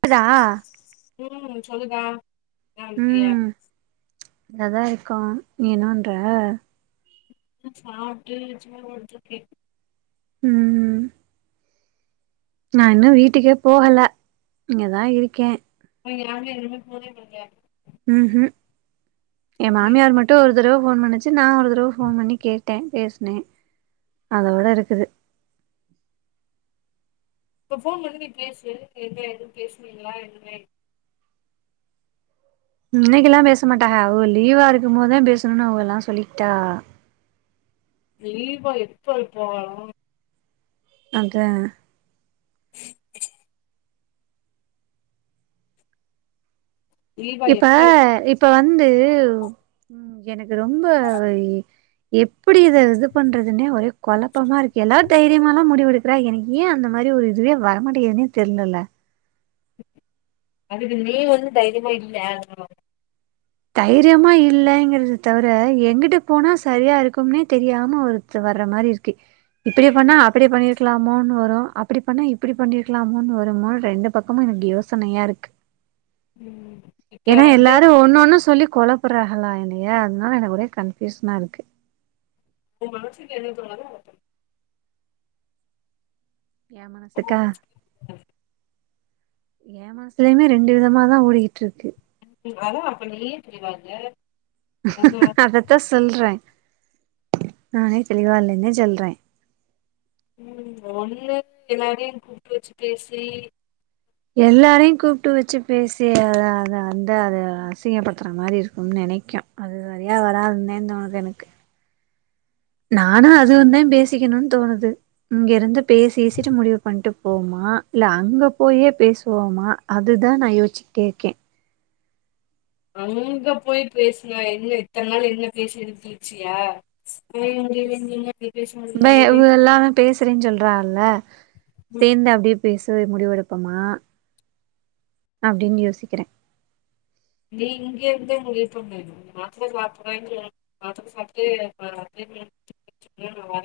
ப்புதா உம் சொல்லுங்க நன்றிய ந்ததா இர்க்கோ நீ என்னான்ற நா சாப்ட்டு சும்மா படுத்துறுக்கேன் உம் உம் நா இன்னு வீட்டுக்கே போகல இங்கெதா இருக்கே உனக்கு யாருமே என்ன மாரி ஃபோனே பண்லயா ம்ஹும் ஏ எப்டி மாமியார் மட்டு ஒ ரு தடவ ஃபோன் பண்ணுச்சு நா ஒரு தடவ ஃபோன் பண்ணி நா ஒரு தடவ ஃபோன் பண்ணி கேட்டே பேஸ்னே அதோட இருக்குது இப்ப ஃபோன் பண்ணி நீ பேசு என்ன ஏது பேசுனீங்ளா எதுமே இன்னைக்கெல்லா பேசமாட்டாஹ அவுங்க லீவாருக்கும்போதெ பேசணுனு அவெல்லா சொல்லிட்டா லீவா எப்பொ எப்போ அங்க திலீபா இப்ப எப்ப இப் ப வந்து உம் எனக்கு ரொம்ப எப்புடி இத இது பண்றதுன்னே ஒரே கொழப்பமாருக்கு எல்லார் தைரியமால்லா முடிவெடுக்குறா எனக்கு ஏ அந்த மாரி ஒரு இதுவே வரமாட்டெகிதுன்னே தெர்லல அதுக்கு நீ வந்து தைரியமா இல்ல அதுனால தைரியமா இல்லைங்கறத தவிர எங்கிட்ட போனா சரியா இருக்கும்னே தெரியாம ஒருத்து வர்ர மாரி இருக்கு இப்படி பண்ணா அப்படி பண்ணிருக்கலாமோனு வரும் அப்படி பண்ணா இப்படி பண்ணிருக்கலாமோனு வருமோனு ரெண்டு பக்கமும் எனக்கு யோசனையா இருக்கு ம் இப்ப ஏன்னா வந்து எல்லாரும் ஒண்ணு ஒண்ணு சொல்லி கொலப்புறாகளா என்னைய அதனால எனக்கு ஒரே கன்பியூசனா இருக்கு ‌உ மனசுக்கு என்ன தோணுதோ அத பண்ணு எ பண்ணு மனசுக்கா ஏ மான்சலயுமே ரெண்டு விதமாதான் ஓடிக்கிட்டு இருக்கு அதான் அப்ப நீயே தெளிவா இல்ல அதனால அதத்தான் சொல்றேன் நானே தெளிவால்ல தான் சொல்றேன் உம் ஒண்ணு எல்லாரையும் கூப்பிட்டு வச்சு பேசி எல்லாரையும் கூப்பிட்டு வச்சு பேசி அத அத அந்த அதை அசிங்கப்படுத்துற மாதிரி இருக்கும்னு நினைக்கும் அது சரியா வராதுந்தே தோணுது எனக்கு நானா அது வந்தான் பேசிக்கணும்னு தோணுது இங்க இருந்து பேசி வசிட்டு முடிவு பண்ணிட்டு போவமா இல்ல அங்க போயே பேசுவோமா அதுதான் நான் யோச்சுக்டே இக்கேன் அங்க போய் பேசினா என்ன இத்தன் நாள் என்ன பேசி கிழ்ச்சியா [unintelligible] மே இவு எல்லாமே பேசுறேன் சொல்றாகல்ல சேந்து அப்டியே பேசவே முடிவெடுப்பமா அப்டின்னு யோசிக்கிற நீ இங்யே இருந்து உங்க ஹெல்ப்பண்ணாத மாத்ர சாப்பறங்கற மாத்ர சாப்பிட்டு [inaudible] நான் வர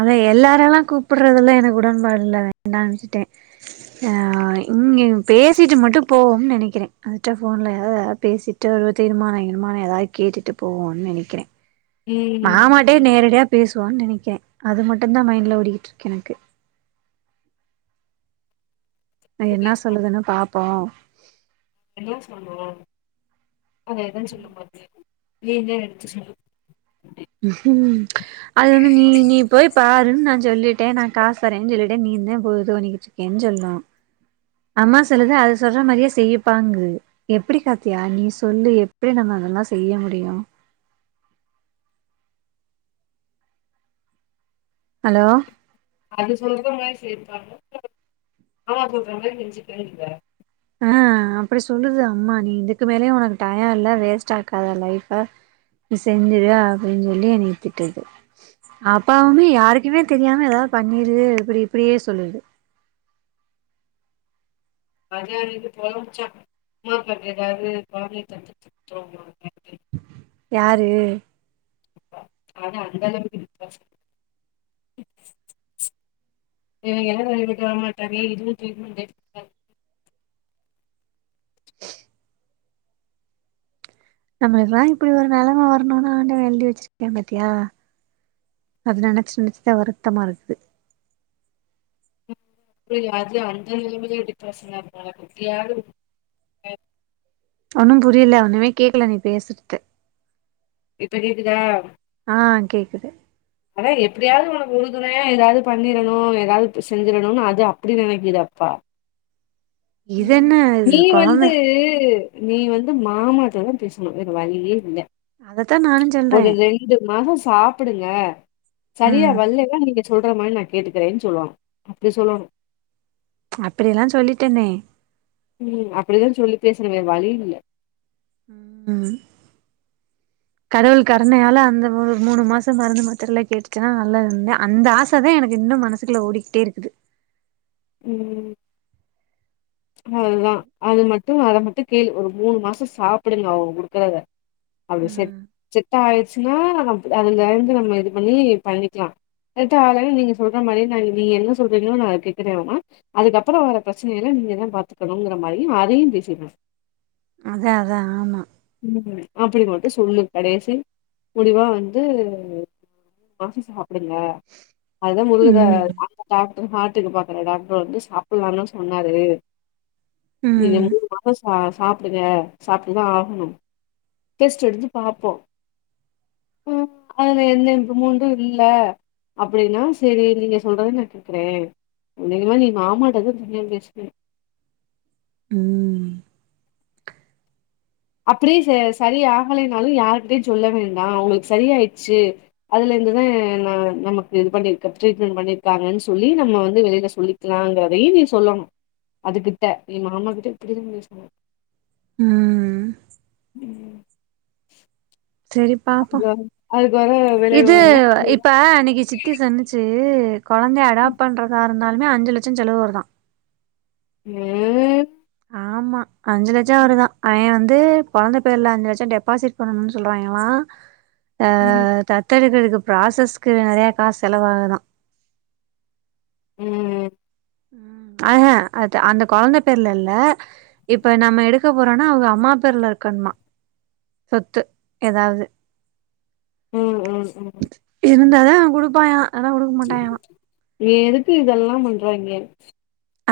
அத எல்லார எல்லா கூப்பிடுறதெல்லா எனக் உடன்பாடுல்லா வேண்டா விட்டுட்ட ஆ இங்க பேசிட்டு மட்டு போவோம்னு நெனைக்கிற அதுட்ட ஃபோன்ல ஏதாதது பேசிட்டு ஒரு தீர்மானோ கீர்மானோ ஏதாவது கேட்டுட்டு போவோம்னு நெனைக்கிற ம் மாமாட்டேயே ம், நேரடியா பேசு லான் நெனைக்க அது மட்டு தா மைண்ட்ல ஓடிக்கிட்டு இருக்கு எனக்கு என்னா சொல்லுதுன்னு பாப் பா என்னா சொல்னு அத எதா சொல்லும்போது வீகர் எடுத்து சொல்லு உஹும் அது வந்து நீ நீ போய் பாருன் நான் ஜொல்லிட்டே நா காஸ் தறேன் ஜொல்லிட்டே நீ தா போ தோணிக்கிட்ருக்கேன் ஜொல்லு அம்மா சொல்லுது அது சொல்ற மாரியே செய்யப்பாங்கு எப்படி காத்தியா நீ சொல்லு எப்படி நம் அதெல்லா செய்ய முடியு அலோ அது சொல்ற மாரி சேர்த்தாங்க ஆமா சொல்ற மாதிரி செஞ்சுக்கேன் இல்ல ஆ அப்படி சொல்லுது அம்மா நீ இதுக்கு மேலயே உனக்கு டயோ இல்ல வேஸ்ட் ஆக்காத லைஃப்ஃப நீ செஞ்சிரு அப்டின் சொல்லி என்னைய திட்டுது அப்பாவுமே யாருக்குமே தெரியாம எதாவ் பண்ணிரு ப்பெறிய் இப்படியே சொல்லுது பஜாரின்னு புலம்பச்சா அம்மா பட்ர வேது கொழந்தைய தத்து திட்ரோமா ந து யாரு ஆன அந்த அளவுக்கிப்பா [inaudible] நம்மளுக்குல்லா இப்படி ஒரு நெலம வர்ணுனு ஆண்டவ எழ்தி வச்சிர்க்யா பாத்தியா அது நெனச் நெனச்சுதா வருத்தமா இருக்குது [unintelligible] அந்த நெலமையிலே டிப்ரஷனா இருக்காளா குத்தியாலு அ ஒன்னு புரில ஒண்ணுமே கேக்கல நீ பேசுர்த்து இப்ப கேக்குதா ஆ கேக்குது ஆனா எப்டியாவ்து உனக்கு உறுதுணையா ஏதாவ்து பண்ணிரணு ஏதாவ் இப்ப செஞ்சிரனு அது அப்டி நெனைக்கிது அப்பா இது ம் என்ன இது நீ கொழந்த வந்து நீ வந்து மாமாட்ட தா பேஸ்ணு வேற் வழியே இல்ல அதத்தா நானு சொல்றே ஒரு ரெண்டு மாசொஸ் சாப்பிடுங்க சரியா ம் வல்லவ நீங்க சொல்ற மாரி நா கேட்டுக்குறேன் சொல்வனு அப்டி சொல்லனு அப்படியெல்லா சொல்லிட்டனே ம் அப்படிதா சொல்லி பேஸ்னவே வழி இல்ல ம் கடவுள் கருணையால அந்த ஒரு மூணு மாசோ மருந்து மாத்துர்ல்லா கேட்டுச்சா நல்லா இருந்தேன் அந்த ஆசதா எனக்கு இன்னு மனசுக்குள்ள ஓடிக்ட்டே இருக்குது ம் அதுதா அது மட்டு அத மட்டு கேளு ஒரு மூணு மாசோ சாப்புடுங்க அவ் குடுக்கறத அப்டி செட் ம் செட்டா ஆய்ர்ச்சுன்னா அதுக அதுங்க ஆய்ர்ந்து நம்ம இது பண்ணி பண்ணிக்லா செட் ஆகள நீங்க சொல்ற மாரி நா நீ என்ன சொல்றீங்ளோ நா அது கேக்குறேனாமா அதுக்கப்பறோ வர ப்ரச்சனயெல்லா நீங் எதையாவ் பாத்துக்கணுங்றமாரி அதையு பேசிரே அதா அதா ஆமா உம் அப்படி மட்டு சொல்லு கடைசி முடிவா வந்து [unintelligible] [unintelligible] அதுதா [unintelligible] ம் ஹார்டுக்கு பாக்குற டாக்டர் வந்து சாப்புல்லான் தா சொன்னாரு ம் [unintelligible] சாப்புடுங்க சாப்ட்டுதா ஆகணும் டெஸ்ட் எடுத்து பாப்போ ஆ அதுல எந்த இம்ப்ருமன்டு இல்ல அப்புடின்னா சேரி நீங்க சொல்றத நா கேக்குறே அனேகமா நீ மாமாட்ட தா [unintelligible] பேசிக்கிற ம் அப்படியே ச சரி ஆகலைனாலும் யாருகிட்டயும் சொல்ல வேண்டாம் அவங்களுக்கு சரிய ஆயிட்ச்சு அதுல இருந்துதா ந நமக்கு இது பண்ணிருக்க ட்ரீட்மெண்ட் பண்ணிருக்காங்கன் சொல்லி நம்ம வந்து வெளியில சொல்லிக்குலாங்கிறதையும் நீ சொல்லணும் அதுகிட்ட என் மாமா கிட்ட இப்புடிதா நீ சொல்லனும் ம் ம் சேரி பாப்போ இது விளைவுகள்லா இப்ப அன்னைக்கி சித்தி சன்னுச்சு கொழந்தைய அடாப் பண்றதா இருந்தாலுமே அஞ்சு லட்சோ செலவு வருதா ஏன் ஆமா அஞ்சு லட்சோ வருதா அவே வந் ந்து கொழந்த பேர்ல அஞ்சு லட்சம் டெப்பாசிட் பண்ணும்னு சொல்றாங்கேளா அ ம் தத்தெடுதுக்குறதுக்குப் ப்ராசஸ்க்கு நறைய காசு செலவாகுதா ம் அஹ அத அந்த கொழந்த பேர்ல இல்ல இப்ப நம்ம எடுக்க போறோம்னா அவ்ங்க அம்மா பேர்ல இருக்கணுமா சொத்து ஏதாவ்து ம் ம் ம் தாதா குடுப்பாய்ங்ளா நீ எதுக்கு இதெல்லாம் பண்றாய்ங்க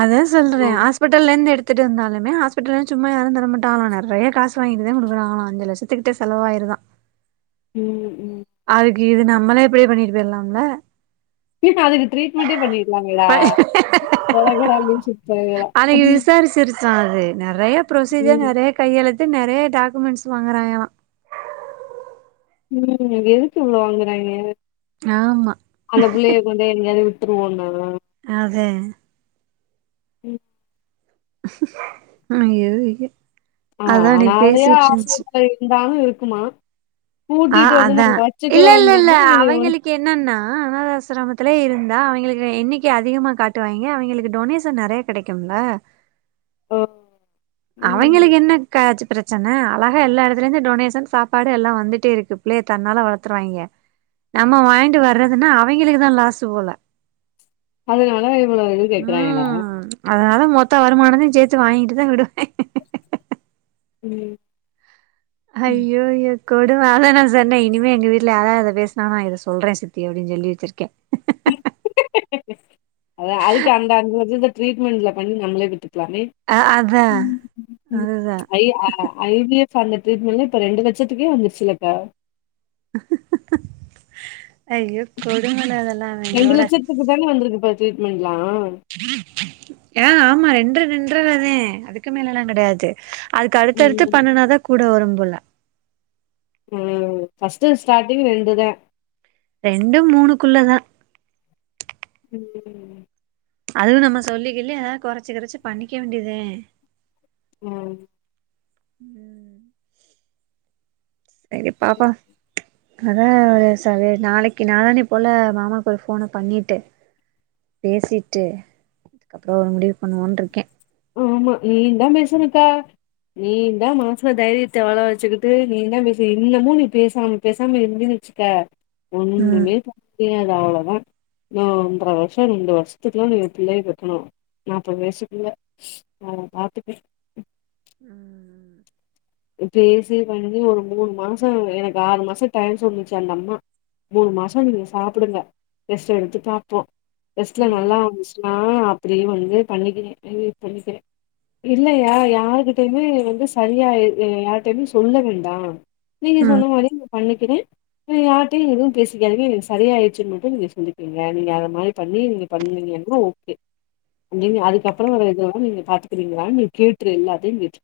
அதே சொல்ற ம் ஆஸ்ப்பிடல்லேந்து எடுத் துட்டு வந்தாலுமே ஆஸ்ப்பிடல்லா சும்மா யாரு தர மாட்டாங்களா நறையா காசு வாங்கிட்டுதே குடுக்குறாய்ங்களா அஞ்சு லட்சத்துக்கிட்ட செலவாயிருதா ம் ம். அதுக் கு இது நம்மளே இப்டியே பண்ணிட்டு போயிறலாம்லா [unintelligible] அதுக்கு ட்ரீட்மெண்டே பண்ணிறிக்கலாங்களா தொலைங்கடா [unintelligible] சா அது நறைய ப்ரொசீஜர் நறைய கையெழுத் து நறைய டாக்குமெண்ட்ஸ் வாங்குறாய்ங்களா ம் எதுக்கு இவ்ளோ வாங்குறாய்ங்க ஆமா அந்த புள்ளைய கொண்டு போய் எங்கயாவ்து விட் [unintelligible] அதே உம் அய்யோ அய்யோ ஆஹ் ஆனாதயா ஆசிரத்துல இருந்தாலு இரு க்குமா ஆஹ் அதா இல்லல்ல சொன்னா நீங்க இவ்வளவு- அவங்களுக்கு என்னன்னா அனாத ஆசிரமத்துல இருந் தா அவிங்களுக்கு எண்ணிக்கை அதிகமா காட்டுவாய்ங்க அவிங்களுக்கு டொனேஷன் நெறயா கெடைக்குமெல்ல ஓ ம். அவிங்களுகென்னாச்சு பிரச்சன அழகா எல்லா எடத்துலருந்து டொனேஷன் சாப்பாடு எல்லா வந்துட்டே இருக்கு பிள்ளைய தன்னால வளத்துருவாய்ங்க நம்ம வாங்கிட்டு வர்றதுன்னா அவங்களுக்குதா லாசு போல அதனால இவ்ளவு இது கேக்குறாங்கிளா ம் அதனால மொத்த வருமானமே சேத்து வாங்கிட்டுதா விடு உம் ஹய்யோ யோ கொடுவால நா சொன்னே இனிமே எங்க வீட்ல யாராவது பேசினா நா இத சொல்ற சித்தி அப்படின்னு சொல்லி வெச்சிருக்க அத அதுக்கு அந்த அங்க வெச்சுட்டு டரீட்மண்ட்ல பண்ணி நம்ளே பெத் துக்கலாமே அ அதா அதுதா ப்ச் ஐ ஐ வி எஃப் சொ அந்த ட்ரீட்மெண்ட் எல்லா இப்போ ரெண்டு லட்சத்துக்கே வந்துருச்சில்ல இப்ப ஐயோ கொடுமடா அதெல்லா இவங்களோட ட்ரீட்மென்ட்லா ஆ ஆமா ரெண்ர ரெண் ரெண்ரதானே அதுக்கு மேலெல்லா கெடையாது அதுக்கு அடுத்தடுத்து ம் பண்ணுனாதா கூட வரும் ம்போல ஹ்ம் ஃபர்ஸ்ட்டு ஸ்டார்ட்டிங் ரெண்டுதா ரெண்டு மூணுக்குள்ளதா உம் அதுவு நம்ம சொல்லிகில்லி எதாவது கொறச்சு கிறச்சு பண்ணிக்க வேண்டியதுதே உம் உம் செரி பாப்பா அதா ஒரு ச நாளைக்கு நாளான்னே போல மாமாவுக்கு ஒரு ஃபோனப் பண்ணிட்டு பேசிட்டு அதுக்கப்புறோ ஒரு முடிவு பண்ணுவோன்ட்டு இருக்க ஆமா நீயுந்தா பேசுனக்கா நீ தா மனசுல தைரியத்த வர வழச்சுக்கிட்டு நீயுந்தா பேசி இன்னமும் நீ பேசாமப் பேசாம இருந்தனு வெச்சுக்க ம் ஒன்னுமே [unintelligible] து அவ்ளோதா நா ஒன்றர வருஷோ ரெண்டு வருஷத்துக்குல்ல நீ பிள்ளய பெக்கணு நாப்பது வயசுக்குள்ள ஸ் அத பாத்துக்க ம் பேசி பண்ணி ஒரு மூணு மாசோ எனக்கு ஆறு மாசோ டைம் சொன்னுச்சு அந்த அம்மா மூணு மாசோ நீங்க சாப்டுங்க டெஸ்ட் எடுத்து பாப்போம் டெஸ்ட்ல ம் நல்லா வந்துச் நான் அப்பிடியும் வந்து பண்ணிக்கிறேன் [unintelligible] பண்ணிக்கிறேன் இல்லையா யாருகிட்டயுமே வந்து சரியா எ ஆ யார்கிட்டையும் சொல்ல வேண்டாம் நீங்க ம் சொன்ன மாரிங் பண்ணிக்கிறேன் நீங்க யார்கிட்டயும் எதுவும் பேசிக்காதீங்க எனக்கு சரியா ஆயிடுச்சுனு மட்டும் நீங்க சொல்லிக்கிங்க நீங்க அத மாரி பண்ணி நீங்க பண்ணீங்கிறம் ஓகே [unintelligible] அதுக்கப்புறம் வர இது வந்து நீங்க பார்த்துக்கிறீங்களான்னு நீங்க கேட்ரு எல்லாத்தையும் கேட்ரு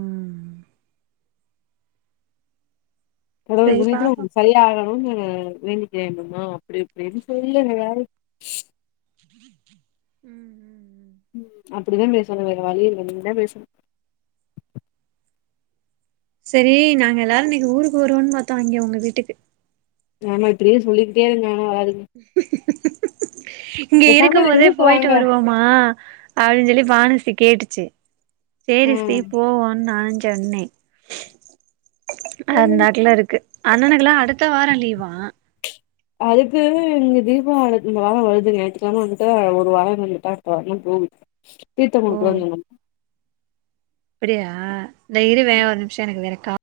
ம் கடவுள் சரி புண்ணியத்துல பாப்போ உங்களுக் சரியகணும்னு வேண்டிக் ஏணும்மா அப்பிடி இப்பிடின்னு சொல்லு ஏதாவது [inaudible] ம் ம் ம் ம் அப்படித்தான் பேசணும் வேற வழி இல்ல நீங்க தான் பேசணும் சரி நாங்க எல்லாரும் இன்னக்கு ஊருக்கு வருவோன்னு பாத்தோம் அங்கே உங்க வீட்டுக்கு ஆமா இப்பிடியே சொல்லிக்கிட்டே இருங்க ஆனா வராதீங்க [inaudible] இங்க இருக்கும் போதே இதுக்கு போயிட்டு வாங்க வருவோமா அப்டின்னு சொல்லி பானுசி கேட்டுச் சு சேரி சி ம் போவோனு நான் சொன்ன அந் நாட்டுல இருக்கு அண்ணனுக்குெல்லாம் அடுத்த வாரம் லீவாம் அதுக்கு இங்க தீபோ இந்த வாரம் வருது ஞாயத்துக்கெழம வந்துட்டு ஒரு வாரம் வந்துட்டா வரணுன்னு தோணு தீர்த்தங் குடுக்கிறது [unintelligible] அப்படியா இத இரு வே ஒருிமிஷம் எனக்கு வர த